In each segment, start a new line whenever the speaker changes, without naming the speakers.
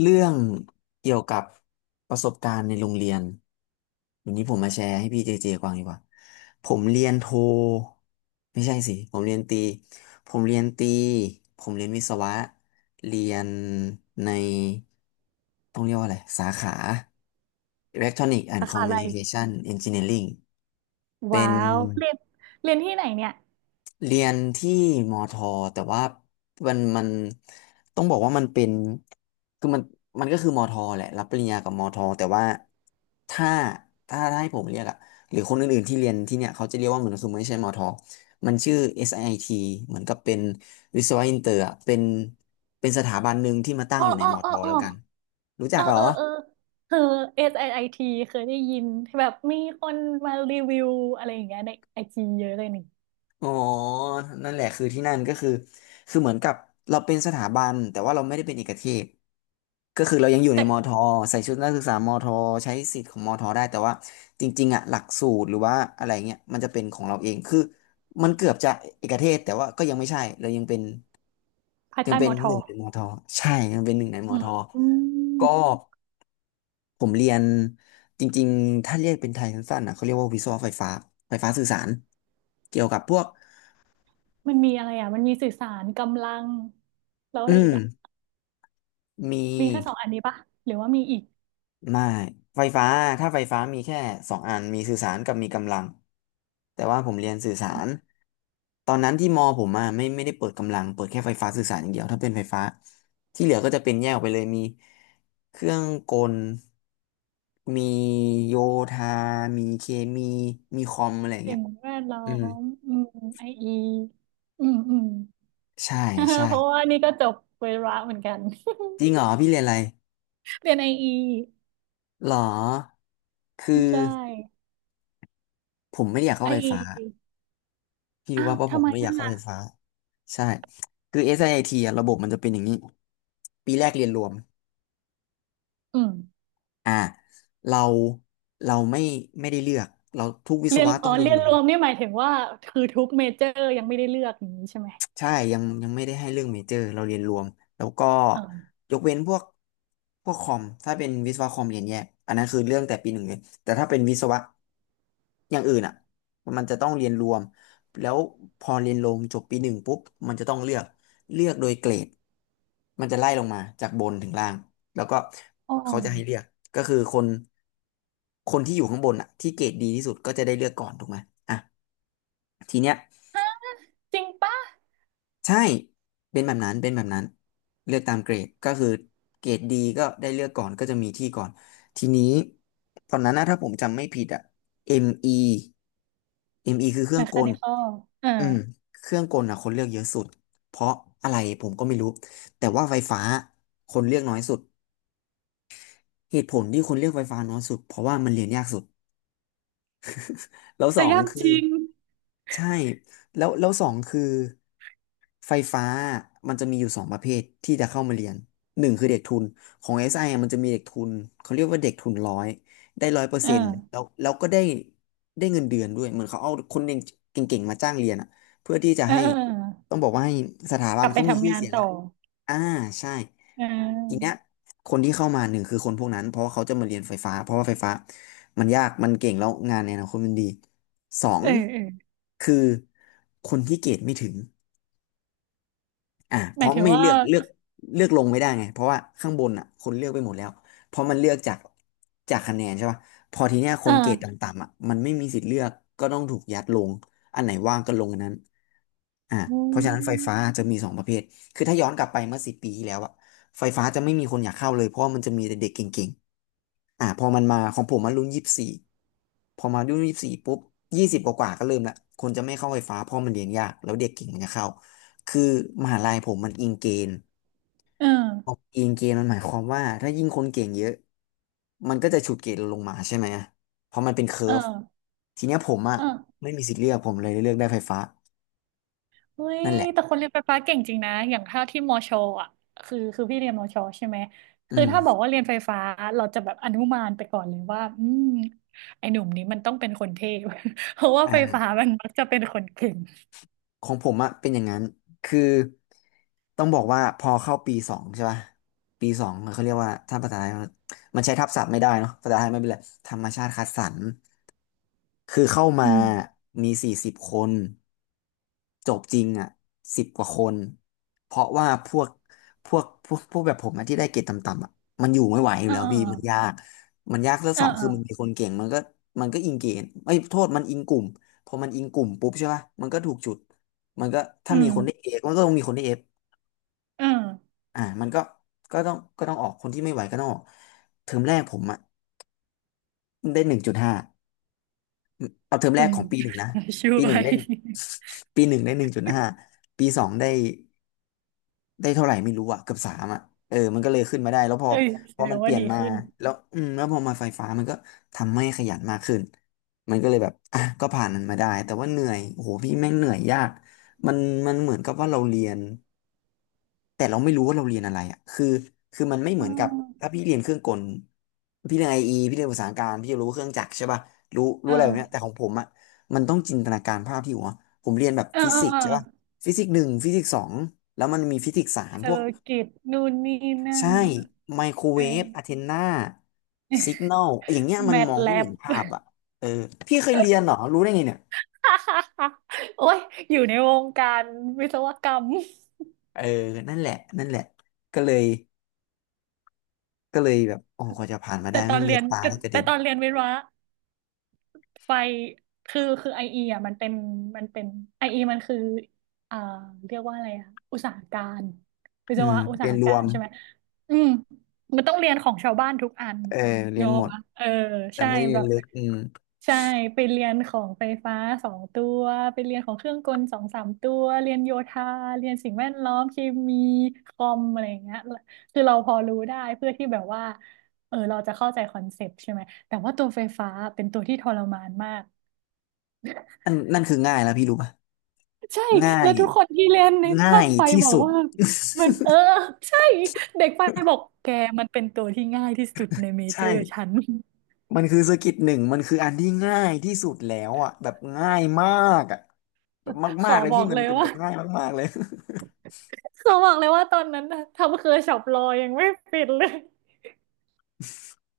เรื่องเกี่ยวกับประสบการณ์ในโรงเรียนวันนี้ผมมาแชร์ให้พี่เจเจฟังดีกว่าผมเรียนโทไม่ใช่สิผมเรียนตรีผมเรียนตรีผมเรียนวิศวะเรียนในต้องเรียกว่าอะไรสาขา Electronic and
สาขาอะไร
Communication Engineering เป็
ว้า
น
วเรียนเรียนที่ไหนเนี่ย
เรียนที่มอทอแต่ว่ามันต้องบอกว่ามันเป็นคือมันมันก็คือมอทอแหละรับปริญญากับมอทอแต่ว่าถ้าถ้าให้ผมเรียกอะหรือคนอื่นๆที่เรียนที่เนี่ยเขาจะเรียกว่าเหมือนคือไม่ใช่มอทอมันชื่อเอสไอทีเหมือนกับเป็นวิศวะอินเตอร์อะเป็นเป็นสถาบันหนึ่งที่มาตั้ง
อ๋อ
อยู่ใน
อ๋อ
มอท
อ๋อ
อ
อ๋อ
แล้วกันรู้จั
เอ
ก
อ
เหรอ
เออเออคือ s i t เคยได้ยินแบบมีคนมารีวิวอะไรอย่างเงี้ยในไอจีเยอะเลยนี่
อ๋อนั่นแหละคือที่นั่นก็คือคือเหมือนกับเราเป็นสถาบันแต่ว่าเราไม่ได้เป็นเอกเทศ ก็คือเรายังอยู่ในมอ
แต่
ทอใส่ชุดนักศึกษามอทอใช้สิทธิ์ของมอทอได้แต่ว่าจริงๆอ่ะหลักสูตรหรือว่าอะไรเงี้ยมันจะเป็นของเราเองคือมันเกือบจะเอกเทศแต่ว่าก็ยังไม่ใช่เรายังเป็น
ภาย
ยัง
ใต้
เป็
ม
น
อท
ห
อ
นึ่งในมอทอใช่ยังเป็นหนึ่งในม
อื
อท
ม
อ
อื
ก็
ม
ผมเรียนจริงๆถ้าเรียกเป็นไทยสั้นๆนะเขาเรียกว่าวิศวะไฟฟ้าไฟฟ้าสื่อสารเกี่ยวกับพวก
มันมีอะไรอ่ะ มันมีสื่อสารกำลังแล้ว
อื
อะไรอีก
ม
อ่ะ
มี
มีแค่สองอันนี้ปะ หรือว่ามีอีก
ไม่ไฟฟ้าถ้าไฟฟ้ามีแค่สองอันมีสื่อสารกับมีกำลังแต่ว่าผมเรียนสื่อสารตอนนั้นที่มอผมอ่ะไม่ได้เปิดกำลังเปิดแค่ไฟฟ้าสื่อสารอย่างเดียวถ้าเป็นไฟฟ้าที่เหลือก็จะเป็นแยกออกไปเลยมีเครื่องกลมีโยธามีเคมีมีคอมอะไรอย่างเงี้
สิ่
ย
งแวดล้อ
อืม
มไออีอืม อืม
ใช่ใช่
เพราะว่านี่ก็จบเวระเหมือนกัน
จริงเหรอพี่เรียนอะไร
เรียนไออี
หรอคือ
ใช่
ผมไม่ได้อยากเข้า
ไ
ไฟฟ้า
อ
พี่รู้
อ้า
ว่า
ว
เพราะผ
ทำ
ม
ไม
ไม่อ
อ่
ยากเข้า
ะ
ไฟฟ้าใช่คือ SIT อสไอทีอะระบบมันจะเป็นอย่างนี้ปีแรกเรียนรวม
อืม
อ่าเราเราไม่ไม่ได้เลือกเราทุกวิศ
เรียน
วะ
อ๋
ต้อ
อ
งเรียน
เรีย
ร
น
วม
รวมนี่หมายถึงว่าคือทุกเมเจอร์ยังไม่ได้เลือกอย่างนี้ใช่ไหม
ใช่ยังไม่ได้ให้เรื่องเมเจอร์เราเรียนรวมแล้วก็
อ๋อ
ยกเว้นพวกคอมถ้าเป็นวิศวะคอมเรียนแยกอันนั้นคือเรื่องแต่ปีหนึ่งเลยแต่ถ้าเป็นวิศวะ อย่างอื่นอ่ะมันจะต้องเรียนรวมแล้วพอเรียนรวมจบปีหนึ่งปุ๊บมันจะต้องเลือกเลือกโดยเกรดมันจะไล่ลงมาจากบนถึงล่างแล้วก็
อ๋อ
เขาจะให้เลือกก็คือคนที่อยู่ข้างบนอ่ะที่เกรดดีที่สุดก็จะได้เลือกก่อนถูกไหมอ่ะทีเนี้ย
ฮะจริงปะ
ใช่เป็นแบบนั้นเป็นแบบนั้นเลือกตามเกรดก็คือเกรดดีก็ได้เลือกก่อนก็จะมีที่ก่อนทีนี้ตอนนั้นนะถ้าผมจำไม่ผิดอ่ะ ME ME คือเครื่
แม
องก
คา
ล
นิคอลเออ
อืมเครื่องกลน่ะคนเลือกเยอะสุดเพราะอะไรผมก็ไม่รู้แต่ว่าไฟฟ้าคนเลือกน้อยสุดเหตุผลที่คนเลือกไฟฟ้าน้อยสุดเพราะว่ามันเรียนยากสุดแล้วส
แต่
อง
ยาก
คือ
จริง
ใช่แล้วสองคือไฟฟ้ามันจะมีอยู่สองประเภทที่จะเข้ามาเรียนหนึ่งคือเด็กทุนของ SI อสไออะมันจะมีเด็กทุนเขาเรียกว่าเด็กทุนร้อยได้ร้อยเปอร์
เอ
เซ็นต์แล้
อ
วแล้วก็ได้ได้เงินเดือนด้วยเหมือนเขาเอาคนเก่งเก่งๆมาจ้างเรียนอะเพื่อที่จะ
เออ
ให้
เออเอ
ต้
อ
องบอกว่าให้สถาบั
ก
น
ลับไป
เขามี
ทำ
ชื่อ
งาน
เสียง
ต่
อะ
อ
อ่าใช่
เ
ทีเนี้ย
ออ
คนที่เข้ามาหนึ่งคือคนพวกนั้นเพราะว่าเขาจะมาเรียนไฟฟ้าเพราะว่าไฟฟ้ามันยากมันเก่งแล้วงานในอนาคตมันดีสอง
เออเออ
คือคนที่เกรดไม่ถึง อ่าเพ
หมาย
ราะ
ถึง
ไม่
ว่า
เลือกเลือกเลือกลงไม่ได้ไงเพราะว่าข้างบนอ่ะคนเลือกไปหมดแล้วเพราะมันเลือกจากจากคะแนนใช่ป่ะพอทีเนี้ยค
เอ
นเกรด
อ
ต่ำๆอ่ะมันไม่มีสิทธิ์เลือกก็ต้องถูกยัดลงอันไหนว่างก็ลงอันนั้นอ่า
อื
เพราะฉะนั้นไฟฟ้า
ม
จะมีสองประเภทคือถ้าย้อนกลับไปเมื่อ10 ปีที่แล้วอ่ะไฟฟ้าจะไม่มีคนอยากเข้าเลยเพราะว่ามันจะมีแต่เด็กเก่ง พอมันมาของผมมันรุ่นยี่สิบสี่พอมารุ่นยี่สิบสี่ปุ๊บยี่สิบกว่าๆก็เริ่มละคนจะไม่เข้าไฟฟ้าเพราะมันเรียนยากแล้วเด็กเก่งมันจะเข้าคือมหาลัยผมมันอิงเกณฑ์
เออ
พออิงเกณฑ์มันหมายความว่าถ้ายิ่งคนเก่งเยอะมันก็จะฉุดเกรดเราลงมาใช่ไหมเพราะมันเป็นเคอ
เอ
ร์ฟ
อ
ทีเนี้ยผมอ่ะ
เออ
ไม่มีสิทธิ์เลือกผมเลยเลือกได้ไฟฟ้า
เฮ้ย
นั่นแหละ
แต่คนเรียนไฟฟ้าเก่งจริงนะ อย่างถ้าที่มอชออ่ะคือพี่เรียนมอชอใช่ไหม
อื
คือถ้าบอก
ม
ว่าเรียนไฟฟ้าเราจะแบบอนุมานไปก่อนเลยว่าอืมไอ้หนุ่มนี้มันต้องเป็นคนเทพ เพราะว่าไฟฟ้า
อ่า
มันมักจะเป็นคนเก่ง
ของผมอะเป็นอย่างนั้น คือต้องบอกว่าพอเข้าปีสองใช่ป่ะปีสองเขาเรียกว่าถ้าภาษาไทยมันใช้ทับศัพท์ไม่ได้เนาะภาษาไทยไม่เป็นไรธรรมชาติคัดสรร คือเข้ามา
อืม
มี40คนจบจริงอ่ะสิบกว่าคนเพราะว่าพวกแบบผมอะที่ได้เกรดต่ำๆอ่ะมันอยู่ไม่ไหวอยู่
เออ
แล้ว
เออ
พี่มันยากมันยากแล้ว
เอ
ส
อ
อง
เอ
คื
อ
อมันมีคนเก่งมันก็อิงเกณฑ์ไอ้ยโทษมันอิงกลุ่มพอมันอิงกลุ่มปุ๊บใช่ป่ะมันก็ถูกจุดมันก็ถ้า
อื
มีคนได้
ม
เอมันก็ต้องมีคนได้เอฟ
เออ
มันก็ก็ต้องออกคนที่ไม่ไหวก็ต้องออกเทอมแรกผมอ่ะได้หนึ่งจุดห้า เอาเทอมแร
คุ
ก
ณ
ของปีหนึ่งนะ
ช่
ปีห
ว
นึ่ง
ย
ได้ ปีหนึ่งได้หนึ่งจุดห้าปีสองได้เท่าไหร่ไม่รู้อะเกือบสามอะเออมันก็เลยขึ้นมาได้แล้วพอ
เอ้ยแส
พอ
ด
มั
ง
นเป
ว่า
ลี่ยน
ดี
มา
ขึ้น
แล้วอืมแล้วพอมาไฟฟ้ามันก็ทำให้ขยันมากขึ้นมันก็เลยแบบอ่ะก็ผ่านมันมาได้แต่ว่าเหนื่อยโอ้โหพี่แม่งเหนื่อยยากมันมันเหมือนกับว่าเราเรียน แต่เราไม่รู้ว่าเราเรียนอะไรอ่ะคือมันไม่
เอ
เหมือนกับถ้า
อ
พี่เรียนเครื่องกลพี่เรียนไอเอพี่เรียนภาษาการพี่จะรู้เครื่องจักรใช่ป่ะรู้
เอ
อะไรแบบเนี้ยแต่ขอ
อ
งผมอ่ะมันต้องจินตนาการภาพที่หัวผมเรียนแบบ
เออ
ฟิ
เออ
สิก
เอ
ส์
อ
ใช่ป่ะฟิสิกส์หนึ่งฟิสิกส์สองแล้วมันมีฟิสิกส์สาม
เซอ
พวก
ร์กิตนู่นนี่นั่
ใช่
น
ไมโคร
เอ
เวฟอะเท
อ
นนาสิกนลอย่างเงี้ยมั
แม
น
ท
มอง
แล
ไม่
บ
เห็นภาพอ่ะเออพี่เคยเรียนเหรอรู้ได้ไงเนี่ย
โอ้ยอยู่ในวงการวิศวกรรม
เออนั่นแหละนั่นแหละก็เลยก็เลยแบบโอ้โหกว่าจะผ่านมาได้
แต่ตอ
แม่
น
งเลื
เรี
อ
ย
ด
น
ตา
แต่
แทบกระเด็
แต่
น
ตอนเรียนวิศวะ ไฟคือไอเอ่ะมันเป็นไอเอมันคืออ่าเรียกว่าอะไรอะอุตสาหการวิ
อื
ศ
ม
วะอุตสา
เรียน
ห
ร
กา
ว
ร
ม
ใช่ไหมอืมมันต้องเรียนของชาวบ้านทุกอัน
เออเรี
เน
ย
ก
นหม
อะ
ด
ปะเออ
แต่
ใช่
ไม่ได้เรี
แบ
ยน
บ
ลึกอืม
ใช่ไปเรียนของไฟฟ้าสองตัวไปเรียนของเครื่องกลสองสามตัวเรียนโยธาเรียนสิ่งแวดล้อมเคมีคอมอะไรอย่างเงี้ยคือเราพอรู้ได้เพื่อที่แบบว่าเออเราจะเข้าใจคอนเซปต์ใช่ไหม แต่ว่าตัวไฟฟ้าเป็นตัวที่ทรมานมาก
นั่นนั่นคือง่ายแล้วพี่รู้ป่ะ
ใช่
ง่า
แล้
ย
วทุกคนที่เล่นใน
ง่า
ภาค
ย
ไฟ
ที่
บอก
สุด
ว่ามันเออใช่เด็กไฟบอกแกมันเป็นตัวที่ง่ายที่สุดในเม
ใช่
เจอร์ฉัน
มันคือสกิลหนึ่งมันคืออันที่ง่ายที่สุดแล้วอ่ะแบบง่ายมากอ่ะแบบ
ข
มา
อ
กๆเลย
บอ
พี่
ก
มั
เล
น
ย
เป็นแบ
ว่า
บง่ายมากๆเลย
ขอบอกเลยว่าตอนนั้นนะทำเคอร์ช็อปรอยังไม่ปิดเลย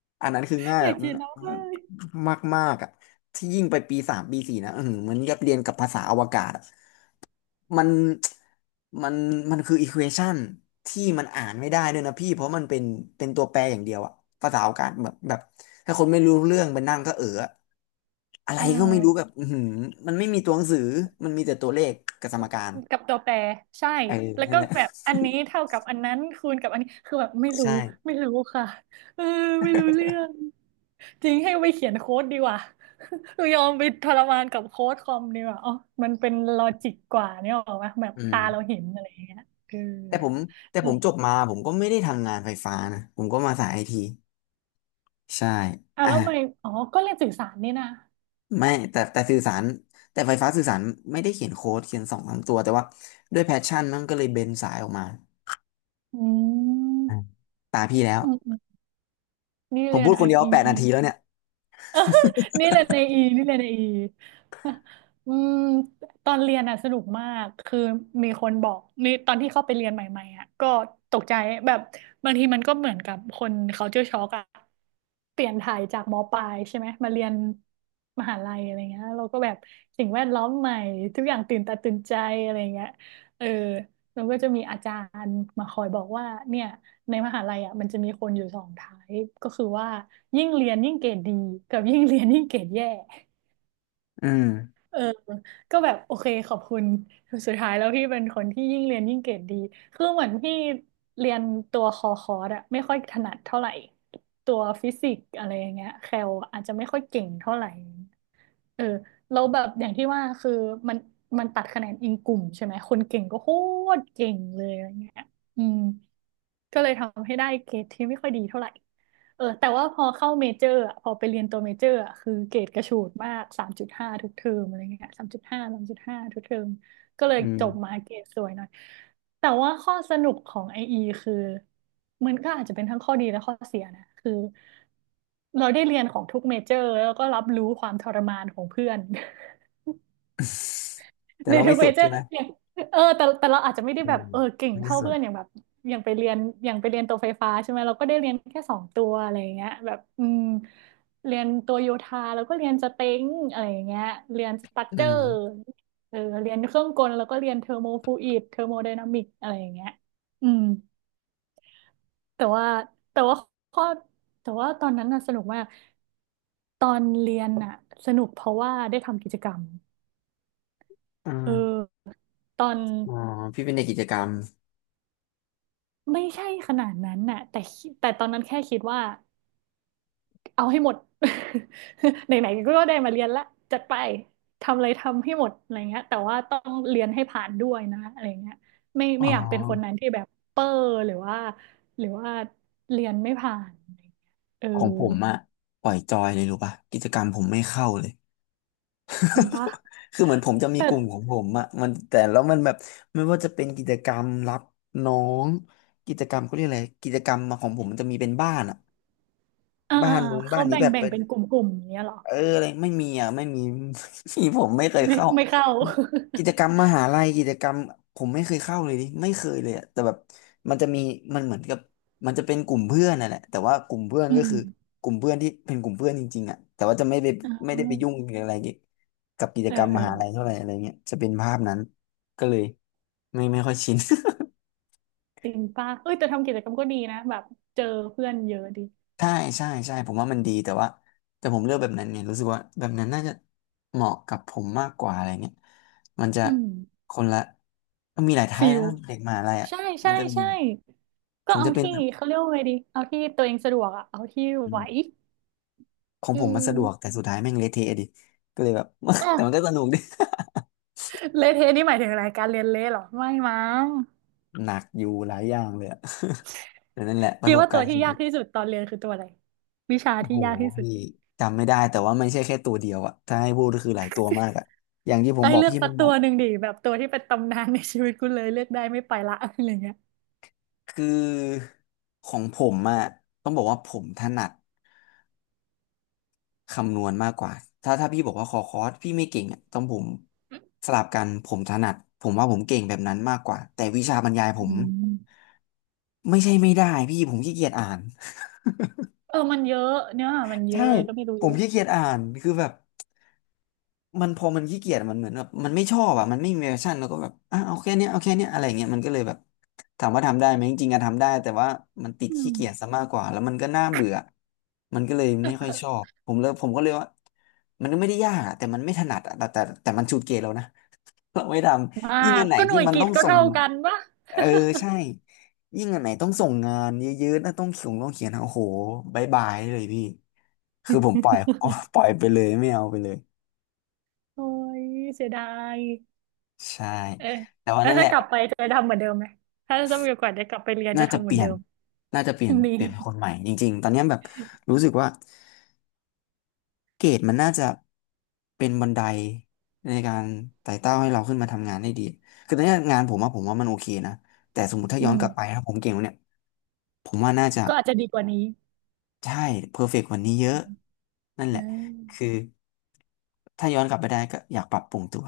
อันนั้นคือง่าย
อ
แบ
ยาก
บ
กินแล้วเลย
มากมากๆอ่ะที่ยิ่งไปปีสามปีสี่นะเออเหมือนกับเรียนกับภาษาอวกาศอะ มัน มันมันคืออีควอชันที่มันอ่านไม่ได้ด้วยนะพี่เพราะมันเป็นเป็นตัวแปรอย่างเดียวอะภาษาโอากาศแบบถ้าคนไม่รู้เรื่องไปนั่งก็เอออะอะไร
อื
ก็
ม
ไม่รู้แบบอือหือมันไม่มีตัวหนังสือมันมีแต่ตัวเลขกับสมการ
กับตัวแปรใช่
เออ
แล้ว
นั่
ก็
นแหละ
แบบอันนี้เท่ากับอันนั้นคูณกับอันนี้คือแบบไม่ รู้
ใช่
ค่ะเออไม่รู้เรื่องจริงให้ไปเขียนโค้ดดีกว่า หนูยอมไปทรมานกับโค้ดคอมดีกว่าอ๋อมันเป็นลอจิกกว่าเนี่ยหรอวะแบบ
อื
ตา
ม
เราเห็นอะไรอย่างเงี้ยเออ
แต่ผมแต่ผมจบมาผมก็ไม่ได้ทำงานไฟฟ้านะผมก็มาสายไอทีใช่
อ่ะ
อ่ะ
แล้วไปอ๋อก็เรียนสื่อสารนี่นะ
ไม่แต่สื่อสารแต่ไฟฟ้าสื่อสารไม่ได้เขียนโค้ดเขียนสองสามตัวแต่ว่าด้วยแพชชั่นมันก็เลยเบนสายออกมา
อื
อ่ะ
ม
ตาพี่แล้ว
อืมอืมนี่
ผม
เรีย
พู
น
ดค
ไอ
นเดียว8นาทีแล้วเนี่ย
นี่เลยในอีนี่เลยในอี อืมตอนเรียนอ่ะสนุกมากคือมีคนบอกนี่ตอนที่เข้าไปเรียนใหม่ๆอ่ะก็ตกใจแบบบางทีมันก็เหมือนกับคน culture shock อ่ะเปลี่ยนถ่ายจากมปลายใช่ไหมมาเรียนมหาลัยอะไรเงี้ยเราก็แบบสิ่งแวดล้อมใหม่ทุกอย่างตื่นตาตื่นใจอะไรเงี้ยเออ แล้วก็จะมีอาจารย์มาคอยบอกว่าเนี่ยในมหาลัยอ่ะมันจะมีคนอยู่สองไทป์ก็คือว่ายิ่งเรียนยิ่งเกรดดีกับยิ่งเรียนยิ่งเกรดแย่
อืม
เออก็แบบโอเคขอบคุณสุดท้ายแล้วพี่เป็นคนที่ยิ่งเรียนยิ่งเกรดดีคือเหมือนพี่เรียนตัวคอร์สอะไม่ค่อยถนัดเท่าไหร่ตัวฟิสิกส์อะไรอย่างเงี้ยแคลอาจจะไม่ค่อยเก่งเท่าไหร่ เออแล้วแบบอย่างที่ว่าคือมันมันตัดคะแนนอิงกลุ่มใช่ไหมคนเก่งก็โคตรเก่งเลยอะไรเงี้ยอืม ก็เลยทำให้ได้เกรดที่ไม่ค่อยดีเท่าไหร่เออแต่ว่าพอเข้าเมเจอร์อะพอไปเรียนตัวเมเจอร์อะคือเกรดกระฉูดมากสามจุดห้าทุกเทอมอะไรเงี้ยสามจุดห้าสามจุดห้าทุกเทอม ก็เลย
อืม
จบมาเกรดสวยหน่อย แต่ว่าข้อสนุกของไออีคือมันก็อาจจะเป็นทั้งข้อดีและข้อเสียนะ คือเราได้เรียนของทุกเมเจอร์แล้วก็รับรู้ความทรมานของเพื่อน
แต่
ใน
เรา
ทุ
ไม่
กเม
สุด
เจอ
ใช่
ร์
ไห
อ
ม
ย่างเออแต่เราอาจจะไม่ได้
อื
แบ
ม
บเออเก่ง
ไม่
เท่า
สุ
เพื่อนอย่า
ด
งแบบอย่างไปเรียนอย่างไปเรียนตัวไฟฟ้าใช่ไหมเราก็ได้เรียนแค่สองตัวอะไรอย่างเงี้ยแบบอืมเรียนตัวโยธาแล้วก็เรียนสเต็งอะไรอย่างเงี้ยเรียนสตรัค
อื
เจอร์
ม
เออเรียนเครื่องกลแล้วก็เรียนเทอร์โมฟลูอิดเทอร์โมไดนามิกอะไรอย่างเงี้ยอืมแต่ว่าแต่ว่าข้อแต่ว่าตอนนั้นน่ะสนุกมากตอนเรียนน่ะสนุกเพราะว่าได้ทำกิจกรรม
อ่
เอ
า
อตอน
อ๋อพี่เป็นเด็กกิจกรรม
ไม่ใช่ขนาดนั้นน่ะแต่ตอนนั้นแค่คิดว่าเอาให้หมด ไหนๆก็ได้มาเรียนละจัดไปทำอะไรทำให้หมดอะไรเงี้ยแต่ว่าต้องเรียนให้ผ่านด้วยนะอะไรเงี้ยไม่
อ๋อ
ไม่อยากเป็นคนนั้นที่แบบเปอร์หรือว่าหรือว่าเรียนไม่ผ่านอะไรเงี้ยเออ
ของผมอะปล่อยจอยเลยรู้ป่ะกิจกรรมผมไม่เข้าเลย
จริงปะ
คือเหมือนผมจะมี
แต่
กลุ่มของผมอะมันแต่แล้วมันแบบไม่ว่าจะเป็นกิจกรรมรับน้องกิจกรรมเขาเรียกอะไรกิจกรรมมาของผมมันจะมีเป็นบ้านอะ
เออเอ
บ้า
อ
น
เออ
นู้นบ้า
เขา
นนี้
แบ่ง
แบบ
แบ่ง
เป็น
เป็นกลุ่มๆอย่างเงี้ยเหรอ
เอออะไรไม่มีอ่ะไม่มี ที่ผมไม่เคย
ไม่
เข้า
ไม่เข้า
กิจกรรมมหาลัยกิจกรรมผมไม่เคยเข้าเลยดิไม่เคยเลยอ่ะแต่แบบมันจะมีมันเหมือนกับมันจะเป็นกลุ่มเพื่อนน่ะแหละแต่ว่ากลุ่มเพื่อน
อื
ก็
ม
คือกลุ่มเพื่อนที่เป็นกลุ่มเพื่อนจริงๆอ่ะแต่ว่าจะไม่ไป
อ
ไม่
่
ได้ไปยุ่งหรืออะไรเกี่ยวกับกิจ
เออ
กรรม
เอ
ม
อ
หาลัยเท่าไหร่อะไรเงี้ยจะเป็นภาพนั้นก็เลยไม่ค่อยชิน
จริงป่ะเอ้ยแต่ทำกิจกรรมก็ดีนะแบบเจอเพื่อนเยอะดี
ใช่ใช่ใช่ผมว่ามันดีแต่ว่าแต่ผมเลือกแบบนั้นไงรู้สึกว่าแบบนั้นน่าจะเหมาะกับผมมากกว่าอะไรเงี้ยมันจะ
อืม
คนละมันมีหลายไท
ฟิ
ป์แล้ว
ล
นะเด็กมหาลัยอ่ะ
ใช่
มั
ใช่
นจะมี
ใช่
ผ
ก็
ม
เอา
จะเป็น
ที่
แบบ
เขาเรียกว่าไงดีเอาที่ตัวเองสะดวกอะเอาที่
อื
ไหว
มของ
อื
ผมมันสะดวกแต่
ม
สุดท้ายแม่งเละเทะดิก็เลยแบบ แต่มันก็
อ่ะ
สนุกดิ
เละเทะนี่หมายถึงอะไรการเรียนเละเหรอไม่มั้ง
หนักอยู่หลายอย่างเลยอะ แต่นั่นแหละป
คิ
ระ
ด
สบ
ว่าตั
การ
ว
ณ์
ที่
ชี
ยา
วิ
ก
ต
ที่สุดตอนเรียนคือตัวอะไรวิชา
โอ้
ที่
โห
ยากที่สุด
พี่จำไม่ได้แต่ว่ามันไม่ใช่แค่ตัวเดียวอ่ะถ้าให้พูดก็คือหลายตัวมากอ่ะอย่างที่ผม
ไอ้
บ
ย
อก
เลือก
พี่
สั
มั
ก
นหม
ตัว
ด
หนึ่งดิแบบตัวที่เป็นตำนานในชีวิตกูเลยเลือกได้ไม่ไปละอะไรเงี้ย
คือของผมอะต้องบอกว่าผมถนัดคำนวณมากกว่าถ้าถ้าพี่บอกว่าขอคอร์สพี่ไม่เก่งอะต้องผมสลับกันผมถนัดผมว่าผมเก่งแบบนั้นมากกว่าแต่วิชาบรรยายผม
อืม
ไม่ได้พี่ผมขี้เกียจอ่าน
เออมันเยอะเนื้อหามัน เย
ใช่
อะอะไรก็ไม่รู้
ผ
เย
ม
อะ
ขี้เกียจอ่านคือแบบ มันพอมันขี้เกียจมันเหมือนแบบมันไม่ชอบอ่ะมันไม่มีแพชชั่นแล้วก็แบบอ่ะเอาแค่เนี้ยเอาแค่เนี้ยอะไรเงี้ยมันก็เลยแบบถามว่าทำได้ไหมจริงๆอะทำได้แต่ว่ามันติด
อื
ขี้
ม
เกียจซะมากกว่าแล้วมันก็น่าเบื่อมันก็เลยไม่ค่อยชอบผมเลยผมก็เลยว่ามันไม่ได้ยากอะแต่มันไม่ถนัดอะแต่มันชูดเกยเรานะ เราไม่ท
ม
ำยิ่
า
ง
ก
อันไหน
ก็ห
ที่
น่วย
มัน
กิ
ต้
ต
อง
ก็
ส่ง
เท่ากันปะ
เออใช่ยิ่งอันไหนต้องส่งงานเยอะๆนะต้องเขียนต้องเขียนอะโอ้โหบายบายเลยพี่คือผมปล่อย ปล่อยไปเลยไม่เอาไปเลย
โอ้ยเสียดาย
ใช่
เออ
แต่ว่า
แล้ว
นั่นแห
ถ้า
ละ
กลับไปจะทำเหมือนเดิมไหม ถ้าจะมีโอกาสได้กลับไปเรียน
น่า
จะ
จะ
ทำเห
เป
มือน
ลี่ย
เดิ
น
ม
น่าจะเปลี่ยน
นี่
เปลี่ยนคนใหม่จริงๆตอนเนี้ยแบบรู้สึกว่าเกรดมันน่าจะเป็นบันไดในการไต่เต้าให้เราขึ้นมาทำงานได้ดีคือตอนเนี้ยงานผมว่ามันโอเคนะแต่สมมติถ้า
อื
ย้อน
ม
กลับไปถ้าผมเก่งกว่าเนี่ยผมว่าน่าจะ
ก็อาจจะดีกว่านี้
ใช่เพอร์เฟกต์กวันนี้เยอะนั่นแห
อ่
ละคือ
า
ถ้าย้อนกลับไปได้ก็อยากปรับปรุงตัว